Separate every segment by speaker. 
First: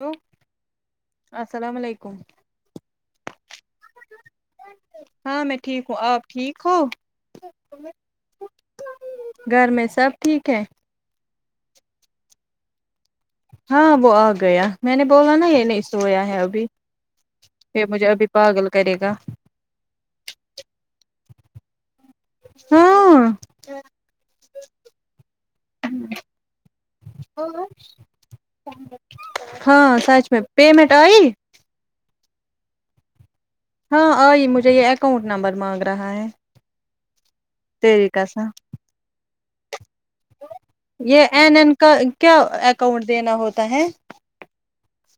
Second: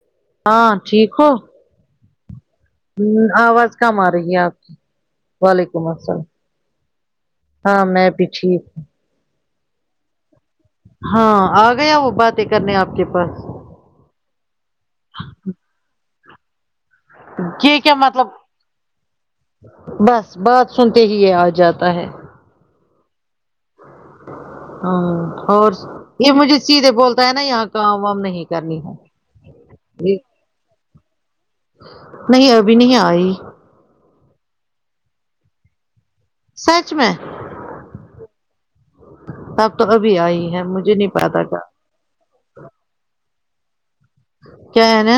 Speaker 1: hello
Speaker 2: ہاں ٹھیک ہو
Speaker 1: السلام علیکم
Speaker 2: ہ آواز کم آ رہی ہے آپ کی
Speaker 1: ہاں میں
Speaker 2: وعلیکم
Speaker 1: ٹھیک ہوں
Speaker 2: السلام
Speaker 1: آپ ٹھیک ہو
Speaker 2: ہاں میں بھی ٹھیک ہوں
Speaker 1: گھر میں سب ٹھیک ہے
Speaker 2: ہاں آ گیا وہ باتیں کرنے آپ کے پاس
Speaker 1: ہاں وہ آ گیا میں نے بولا نا یہ نہیں سویا ہے ابھی
Speaker 2: یہ
Speaker 1: پھر
Speaker 2: کیا
Speaker 1: مجھے
Speaker 2: مطلب
Speaker 1: ابھی پاگل کرے گا
Speaker 2: بس بات سنتے ہی یہ آ جاتا ہے
Speaker 1: ہاں
Speaker 2: ہ اور یہ مجھے سیدھے بولتے
Speaker 1: ہاں سچ میں پیمنٹ آئیی
Speaker 2: نہیں ابھی نہیں آئی
Speaker 1: ہاں آئی مجھے یہ اکاؤنٹ نمبر مانگ رہا ہے
Speaker 2: سچ میں
Speaker 1: تری کا سا
Speaker 2: اب تو ابھی آئی ہیں مجھے نہیں
Speaker 1: یہ
Speaker 2: پا گا
Speaker 1: این
Speaker 2: تا
Speaker 1: این کا کیا اکاؤنٹ دینا ہوتا ہے
Speaker 2: کیا ہے نہ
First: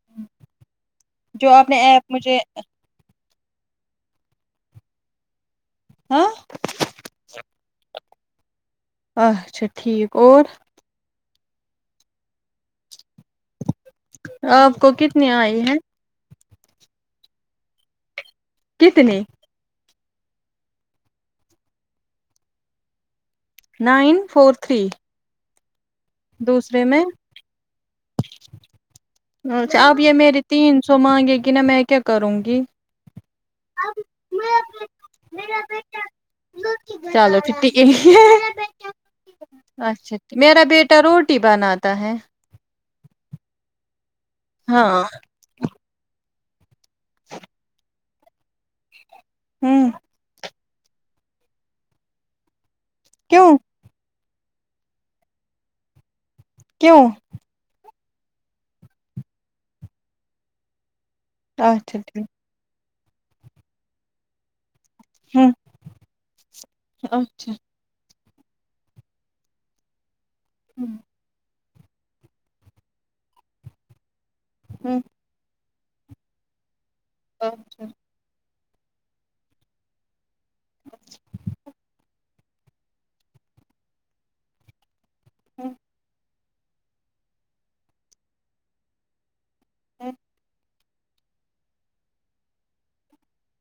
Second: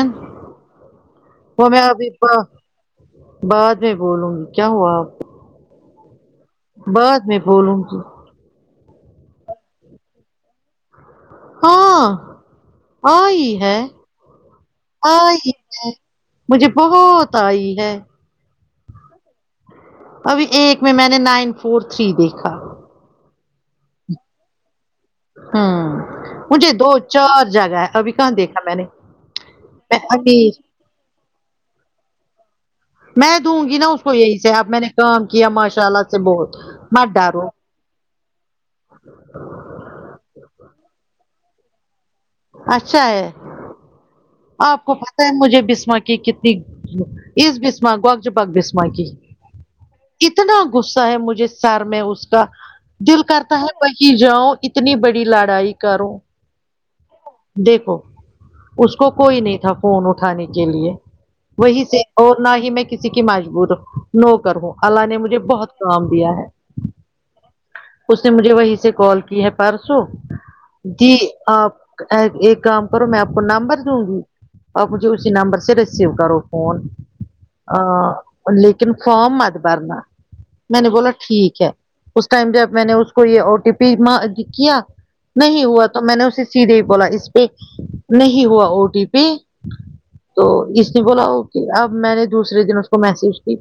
Speaker 1: جو
Speaker 2: وہ
Speaker 1: آپ نے
Speaker 2: میں ابھی
Speaker 1: ایپ
Speaker 2: پا
Speaker 1: مجھے
Speaker 2: بعد میں بولوں گی کیا ہوا آپ
Speaker 1: ہاں
Speaker 2: بعد میں بولوں گی
Speaker 1: اچھا ٹھیک اور
Speaker 2: ہاں آئی ہے
Speaker 1: آپ کو کتنی
Speaker 2: آئی ہے مجھے بہت آئی ہے
Speaker 1: کتنی
Speaker 2: ابھی ایک میں میں نے نائن فور تھری دیکھا
Speaker 1: نائن فور تھری
Speaker 2: ہوں مجھے
Speaker 1: دوسرے
Speaker 2: دو
Speaker 1: میں
Speaker 2: چار جگہ ہے ابھی کہاں دیکھا میں نے
Speaker 1: اچھا اب
Speaker 2: میں
Speaker 1: یہ میری
Speaker 2: ابھی
Speaker 1: تین سو مانگے گی نا میں کیا کروں گی
Speaker 2: میں دوں گی نا اس کو یہی سے اب میں نے کام کیا ماشاء اللہ سے بہت مت
Speaker 1: چلو
Speaker 2: ڈرو
Speaker 1: ٹھیک اچھا میرا بیٹا روٹی بناتا ہے
Speaker 2: اچھا ہے آپ کو
Speaker 1: ہاں
Speaker 2: پتا ہے مجھے بسما کتنی اس بسما کو اک جپک بسما کی
Speaker 1: ہوں
Speaker 2: کتنا غصہ ہے مجھے سر میں اس کا دل
Speaker 1: کیوں
Speaker 2: کرتا ہے وہیں جاؤ اتنی بڑی لڑائی کرو
Speaker 1: کیوں
Speaker 2: دیکھو اس کو کوئی نہیں تھا فون اٹھانے کے لیے
Speaker 1: اچھا
Speaker 2: وہی سے
Speaker 1: ٹھیک
Speaker 2: اور نہ ہی میں کسی کی مجبور ہوں نو کر ہوں اللہ نے مجھے
Speaker 1: ہوں
Speaker 2: بہت کام دیا ہے
Speaker 1: اچھا
Speaker 2: اس نے مجھے وہی سے کال کی ہے پرسو دی آپ ایک کام کرو میں آپ کو نمبر دوں گی آپ
Speaker 1: ہوں
Speaker 2: مجھے اسی نمبر سے رسیو کرو فون
Speaker 1: اچھا
Speaker 2: لیکن فارم مت بھرنا میں نے بولا ٹھیک ہے اس ٹائم جب میں نے اس کو یہ او ٹی پی کیا نہیں
Speaker 1: ہوں
Speaker 2: ہوا تو میں نے اسی سیدھے بولا اس پہ نہیں ہوا او ٹی پی تو اس نے بولا ا اب میں نے دوسرے دن اس کو میسج کی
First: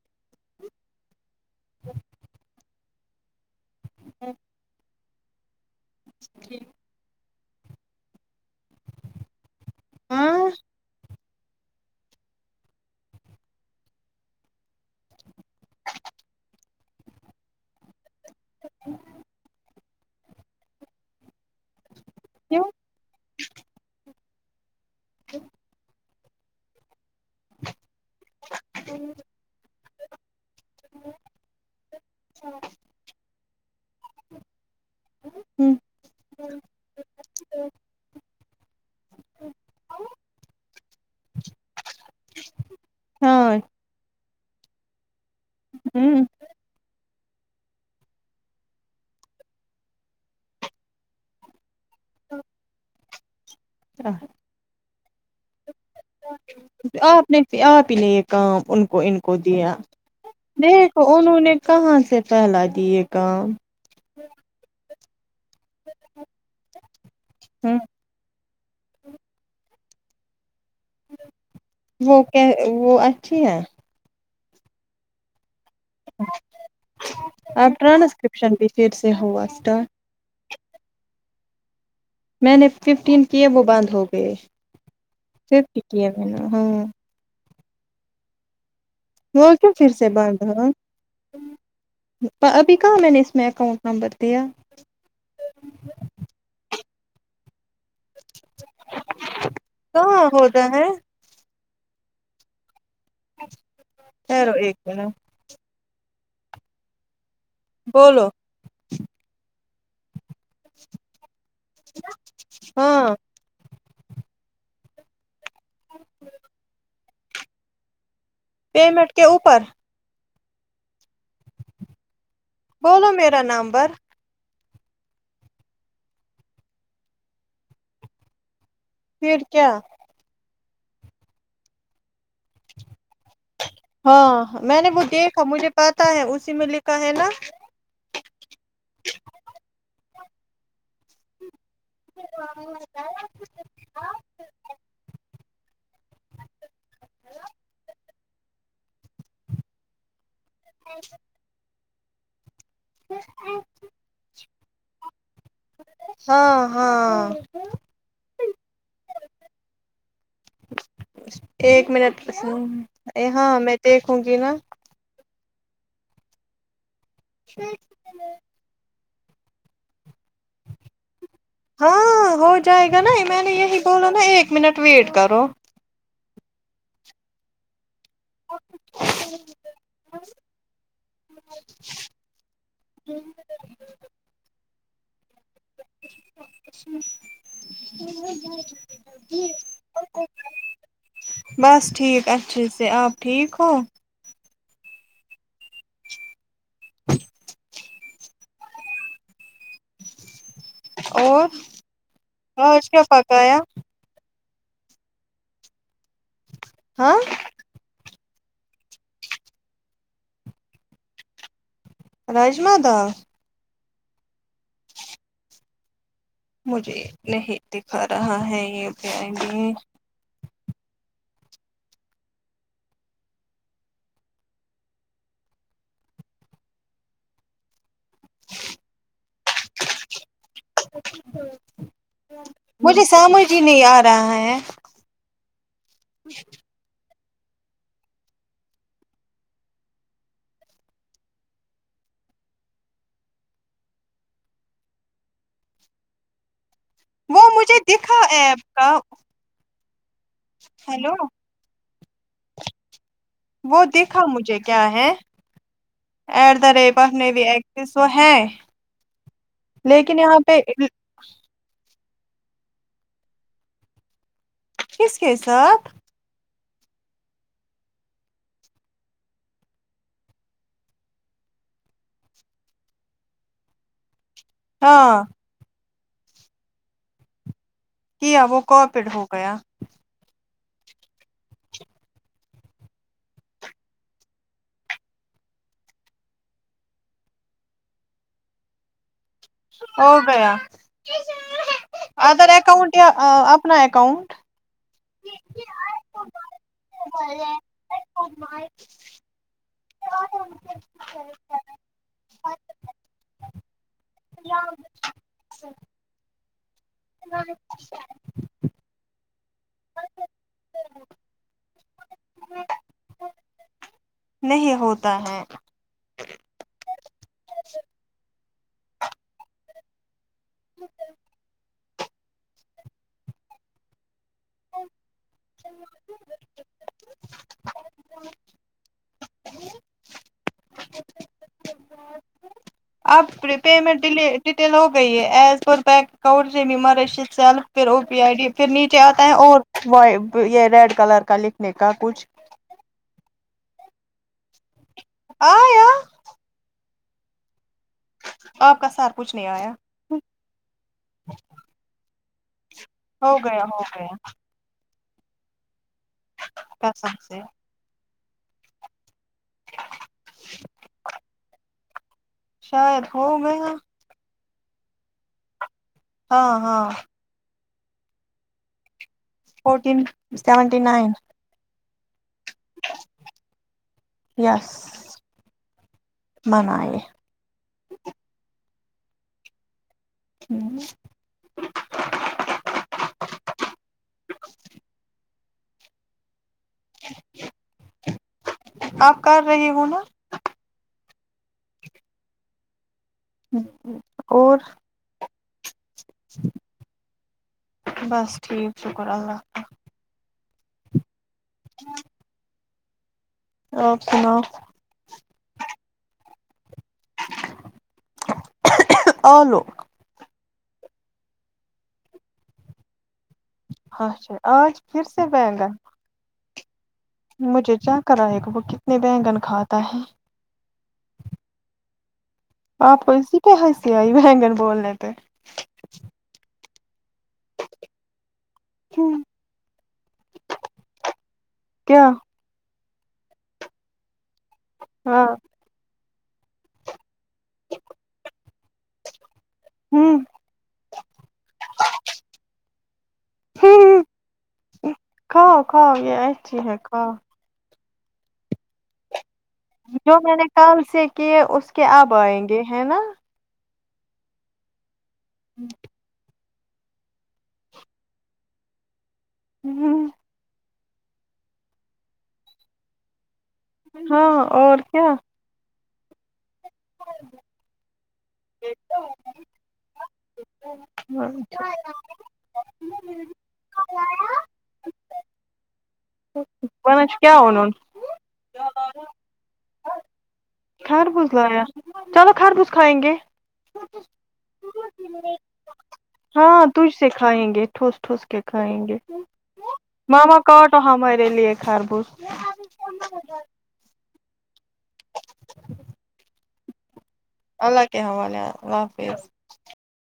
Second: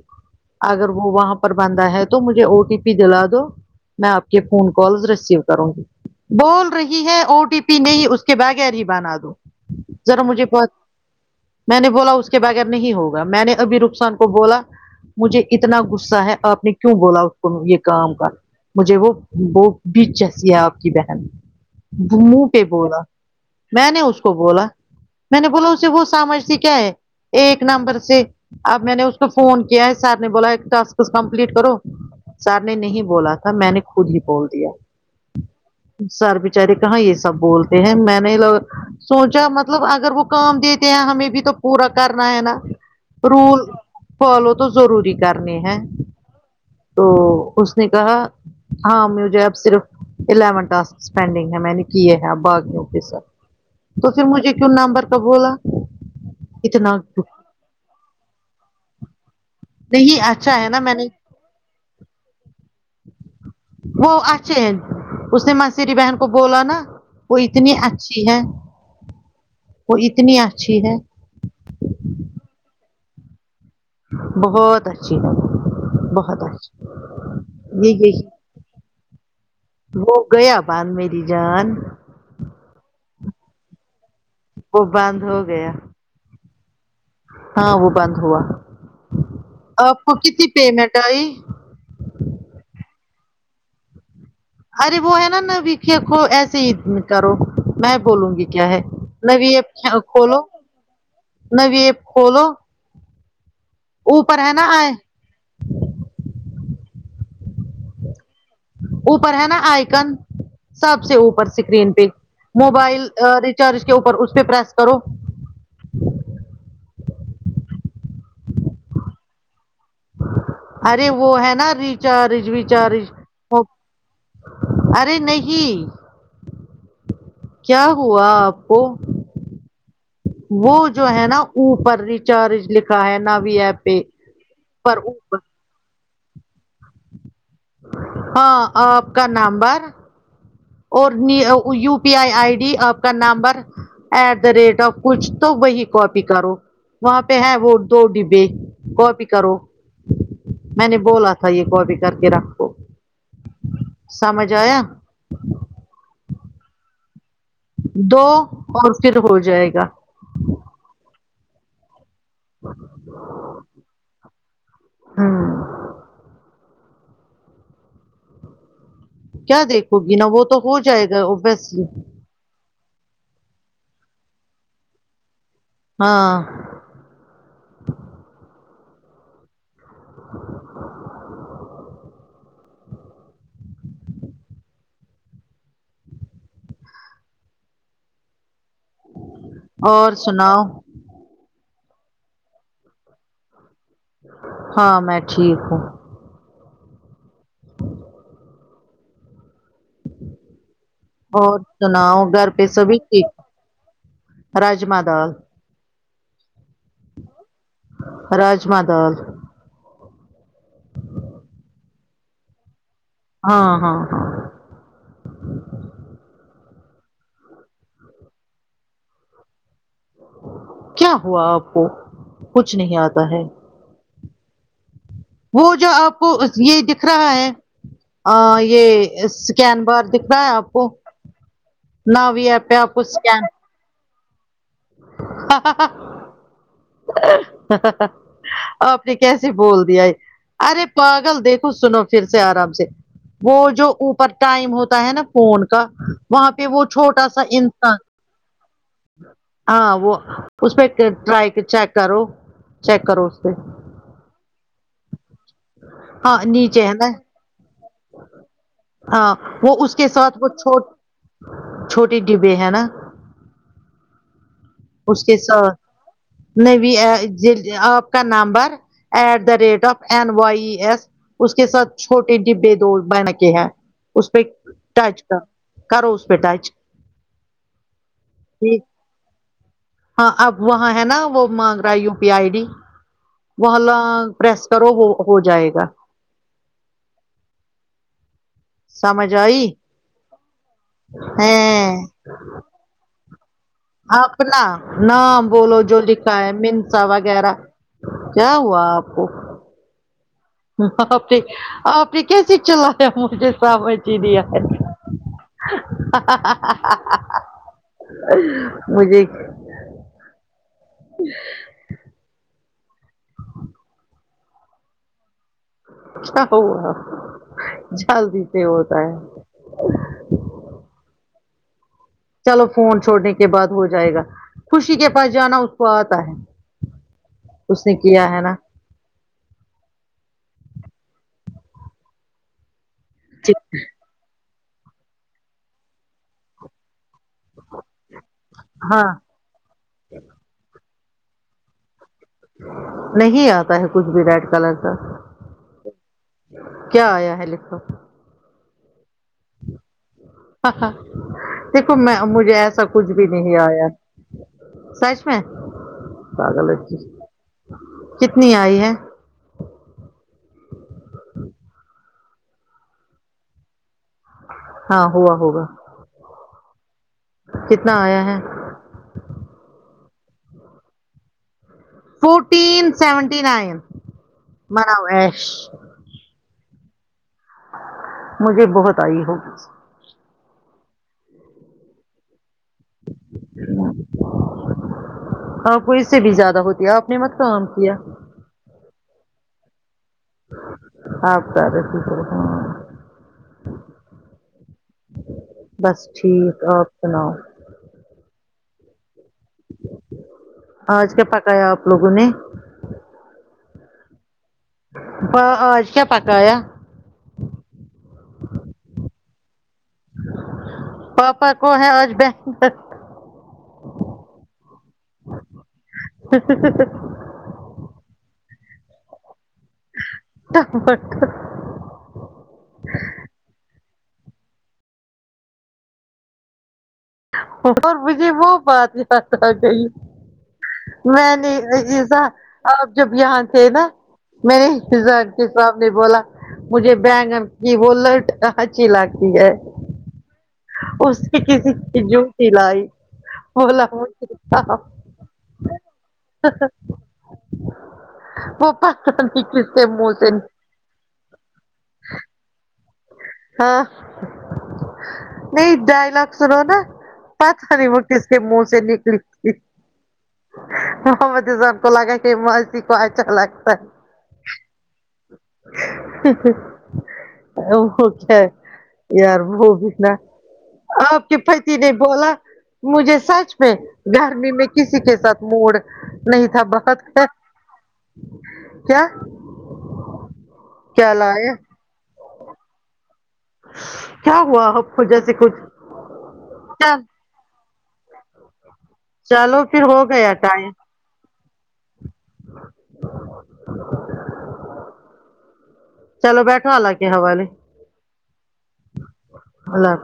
Speaker 2: اگر وہ وہاں پر بند ہے تو مجھے او ٹی پی دلادو میں آپ کے فون کالز ریسیو کروں گی بول رہی ہے او ٹی پی نہیں اس کے بغیر ہی بنا دو ذرا مجھے
Speaker 1: ہاں
Speaker 2: بہ میں نے بولا اس کے بغیر نہیں ہوگا میں نے ابھی رخسان کو بولا مجھے اتنا غصہ ہے آپ نے کیوں بولا اس کو یہ کام مجھے وہ وہ بھی جیسی ہے آپ کی بہن منہ
Speaker 1: کیوں
Speaker 2: پ بولا میں نے اس کو بولا میں نے بولا اسے وہ سمجھتی کیا ہے ایک نمبر سے اب میں نے اس کو فون کیا ہے سر نے بولا ٹاسک کمپلیٹ کرو سر نے نہیں بولا تھا میں نے خود ہی بول دیا
Speaker 1: ہوں
Speaker 2: سر بیچارے کہاں یہ سب بولتے ہیں میں نے لوگ سوچا مطلب اگر وہ کام دیتے ہیں ہمیں بھی تو پورا کرنا ہے نا
Speaker 1: ہاں
Speaker 2: رول فالو تو ضروری کرنے ہے
Speaker 1: ہوں
Speaker 2: تو اس نے کہا ہاں مجھے اب صرف الیون ٹاسک پینڈنگ ہے میں نے کی ہے باغیوں کے ساتھ تو پھر مجھے کیوں نمبر کا بولا اتنا
Speaker 1: آپ نے آپ ہی نے یہ کام ان کو ان کو دیا
Speaker 2: نہیں اچھا ہے نا میں نے
Speaker 1: دیکھو انہوں نے کہاں سے پھیلا دیے کام
Speaker 2: وہ اچھ ا اس نے مسیری بہن کو بولا نا وہ اتنی
Speaker 1: ہوں
Speaker 2: اچھی ہے وہ اتنی اچھی ہے
Speaker 1: وہ کہ وہ اچھی ہے
Speaker 2: بہت اچھی ہے وہ بہت اچھی
Speaker 1: اب
Speaker 2: یہ یہ
Speaker 1: ٹرانسکرپشن بھی پھر سے ہوا اسٹارٹ
Speaker 2: وہ گیا باند میری جان
Speaker 1: میں نے ففٹین کیے وہ بند ہو گئے
Speaker 2: وہ باندھ ہو گیا
Speaker 1: ففٹین کیے میں نے ہاں
Speaker 2: ہاں وہ بند ہوا
Speaker 1: وہ کیوں پھر
Speaker 2: آپ
Speaker 1: سے
Speaker 2: کو
Speaker 1: بند
Speaker 2: کتنی
Speaker 1: ہو
Speaker 2: پیمنٹ آئی
Speaker 1: ابھی کہاں میں نے اس میں اکاؤنٹ نمبر دیا
Speaker 2: ارے وہ ہے نا نوی کیا کو ایسے ہی کرو میں بولوں گی کیا ہے نوی کیا ایپ
Speaker 1: کہاں
Speaker 2: کھولو
Speaker 1: ہوتا ہے
Speaker 2: نوی ایپ کھولو اوپر ہے
Speaker 1: ٹھہرو
Speaker 2: نا
Speaker 1: ایک
Speaker 2: آئے
Speaker 1: منٹ بولو
Speaker 2: اوپر ہے نا آئکن سب سے اوپر اسکرین پہ
Speaker 1: ہاں
Speaker 2: موبائل چر کے اوپر اس پہ پریس کرو
Speaker 1: [inaudible] پیمنٹ کے اوپر
Speaker 2: ارے وہ ہے نا ریچارج ویچارج
Speaker 1: بولو میرا نمبر
Speaker 2: ارے نہیں کیا ہوا آپ کو
Speaker 1: پھر کیا
Speaker 2: وہ جو ہے نا اوپر ریچارج لکھا ہے ناوی ایپ پہ
Speaker 1: ہاں میں نے
Speaker 2: پر
Speaker 1: وہ
Speaker 2: اوپر
Speaker 1: دیکھا مجھے پا تا ہے اسی میں لکھا ہے نا
Speaker 2: ہاں آپ کا نمبر اور U P I I D آپ کا number at the rate of کچھ تو وہی کاپی کرو وہاں پہ ہے وہ دو ڈبے کاپی کرو میں نے بولا تھا یہ کاپی کر کے رکھو
Speaker 1: [inaudible]
Speaker 2: سمجھ آیا
Speaker 1: ہاں ہاں
Speaker 2: دو اور پھر ہو جائے گا
Speaker 1: ایک منٹ ہاں میں دیکھوں گی نا
Speaker 2: ہوں
Speaker 1: [inaudible]
Speaker 2: کیا دیکھو گی نا وہ تو ہو جائے گا وہ بس
Speaker 1: ہاں ہو جائے گا نا میں نے یہی بولا نا ایک منٹ ویٹ کرو
Speaker 2: ہاں
Speaker 1: [inaudible] [inaudible] [inaudible] جی اور [inaudible] بس ٹھیک اچھے سے آپ ٹھیک ہو
Speaker 2: ہاں میں ٹھیک ہوں اور سناؤ گھر پہ
Speaker 1: آج
Speaker 2: سبھی
Speaker 1: کیا
Speaker 2: ٹھیک
Speaker 1: پکایا
Speaker 2: راجما دال
Speaker 1: ہاں
Speaker 2: راجما دال
Speaker 1: راجما دال
Speaker 2: ہاں ہاں ہاں
Speaker 1: مجھے نہیں دکھا رہا ہے یہ کہیں بھی
Speaker 2: کیا ہوا آپ کو کچھ نہیں آتا ہے وہ جو آپ کو یہ دکھ رہا ہے آ یہ سکین بار دکھ رہا ہے آپ کو نہ وی ایپ پے آپکو
Speaker 1: مجھے
Speaker 2: اسکین
Speaker 1: سمجھ ہی نہیں آ رہا ہے
Speaker 2: آپ نے کیسے بول دیا ہے ارے پاگل دیکھو سنو پھر سے آرام سے وہ جو اوپر ٹائم ہوتا ہے نا فون کا وہاں پہ وہ چھوٹا سا انسان
Speaker 1: ہاں ایپ کا
Speaker 2: ہاں وہ اس پہ
Speaker 1: ہیلو
Speaker 2: ٹرائی پہ چیک کرو چیک کرو پہ
Speaker 1: وہ دیکھا مجھے کیا ہے
Speaker 2: ہاں
Speaker 1: ایٹ دا
Speaker 2: نیچے ہے
Speaker 1: ریٹ
Speaker 2: نا
Speaker 1: آف نیوی ایکسس وہ ہے
Speaker 2: ہاں
Speaker 1: لیکن یہاں پہ
Speaker 2: چھوٹی ڈبی بی ہے نا اس کے ساتھ نےوی ایپ جی آپ کا number at the rate of N Y S اس کے ساتھ چھوٹے ڈبی بی دو بن کے ہیں اس پہ ٹچ
Speaker 1: ہاں
Speaker 2: کر کرو اس پہ ٹچ
Speaker 1: کیا وہ
Speaker 2: جی
Speaker 1: کورپیڈ ہو گیا
Speaker 2: ہاں اب وہاں ہے نا وہ مانگ رہا ہے یو پی آئی ڈی محلہ پریس کرو وہ ہو جائے گا سمجھ آئی
Speaker 1: ہو گیا
Speaker 2: ہے
Speaker 1: ادر اکاؤنٹ یا آ اپنا اکاؤنٹ
Speaker 2: اپنا نہ بولو جو لکھا ہے منسا وغیرہ کیا ہوا آپ کو یہ کیسے چلایا مجھے سامج ہی نیا یا مجھے
Speaker 1: نہیں ہوتا ہے
Speaker 2: کیا ہوا جلدی سے ہوتا ہے چلو فون چھوڑنے کے بعد ہو جائے گا خوشی کے پاس جانا اس کو آتا ہے اس نے کیا ہے نا
Speaker 1: آپ کری پیمنٹ ڈی ڈیٹیل ہو گئی ہے ایز پر بینک اکاؤنٹ سے بھیماراش سیل پھر او پی آئی ڈی پھر نیچے
Speaker 2: ہاں
Speaker 1: آتا ہے اور و یہ ریڈ کلر کا لکھنے کا کچھ
Speaker 2: نہیں آتا ہے کچھ بھی ریڈ کلر کا
Speaker 1: آ یا
Speaker 2: کیا آیا ہے لکھو
Speaker 1: آپ کا سر کچھ نہیں آیا
Speaker 2: آہادیکھو میں مجھے ایسا کچھ بھی
Speaker 1: ہو
Speaker 2: نہیں
Speaker 1: گیا ہو
Speaker 2: آیا
Speaker 1: گیا
Speaker 2: سچ میں بارہ پچیس
Speaker 1: قسم سے
Speaker 2: کتنی آئی ہے
Speaker 1: شاید ہوم میں ہے
Speaker 2: ہاں ہوا ہوگا
Speaker 1: ہاں ہاں
Speaker 2: کتنا آیا ہے
Speaker 1: fourteen seventy nine
Speaker 2: fourteen seventy nine
Speaker 1: yes
Speaker 2: مناؤ ایش
Speaker 1: منائے
Speaker 2: مجھے بہت آئی ہوگی
Speaker 1: کیا
Speaker 2: آپ کو اس سے بھی زیادہ ہوتی ہے آپ نے مت کام کیا
Speaker 1: آپ کر رہی ہو نا
Speaker 2: آپ [unintelligible] ہاں
Speaker 1: اور
Speaker 2: بس ٹھیک آپ سناؤ
Speaker 1: بس ٹھیک شکر اللہ کا
Speaker 2: آج کیا پکایا آپ لوگوں نے
Speaker 1: آپ سناؤ
Speaker 2: ہاں آج کیا پکایا
Speaker 1: الو
Speaker 2: پاپا کو ہے آج بیگن
Speaker 1: اچھا آج پھر سے بیگن
Speaker 2: [unintelligible]
Speaker 1: مجھے چکرائے گا وہ کتنے بینگن کھاتا ہے
Speaker 2: [unintelligible]
Speaker 1: آپ کو اسی پہ ہنسی آئی بینگن بولنے پے
Speaker 2: اور مجھے وہ بات یاد آ گئی میں نے
Speaker 1: کیا
Speaker 2: عزیزہ آپ جب یہاں تھے نا میں نے
Speaker 1: ہاں
Speaker 2: [unintelligible] کے تو آپ نے بولا مجھے بینگن کی بولٹ اچھی لگتی ہے
Speaker 1: ھمم
Speaker 2: اس نے کسی کی جوتی لائی و [unintelligible]
Speaker 1: کھاؤ کھاؤ یہ اچھی ہے کھاؤ
Speaker 2: وہ [unintelligible]
Speaker 1: جو
Speaker 2: سے
Speaker 1: میں نے کل سے کیے اس کے اب آئیں گے ہے نا
Speaker 2: ہاں نہیں ڈائلگ سنو نا پتا نہیں وہ کس کے منہ سے نکلی تھی
Speaker 1: ھمم
Speaker 2: محمد رزان کو لگا کہ ماسی کو اچھا لگا
Speaker 1: ہاں اور کیا
Speaker 2: ہ ہ
Speaker 1: ہ ج
Speaker 2: ان کو کیا ہے یار وہ بھی نہ آپ کے پتی نے بولا مجھے سچ میں گرمی میں کسی کے ساتھ موڑ نہیں تھا بات
Speaker 1: ورنہ
Speaker 2: کر
Speaker 1: کیا انہوں نے
Speaker 2: کیا
Speaker 1: خربوز لایا چلو خربوز کھائیں گے
Speaker 2: کیا ہوا آپکو جیسے کچھ
Speaker 1: ہاں تجھ
Speaker 2: چل
Speaker 1: سے کھائیں گے ٹھوس ٹھوس کے کھائیں گے
Speaker 2: چلو پھر ہو گیا
Speaker 1: ماما
Speaker 2: ٹائم
Speaker 1: کاٹو ہمارے لیے خربوس
Speaker 2: چلو بیٹھو اللہ کے حوالے
Speaker 1: اللہ کے حوالے اللہ حافظ
Speaker 2: اللہ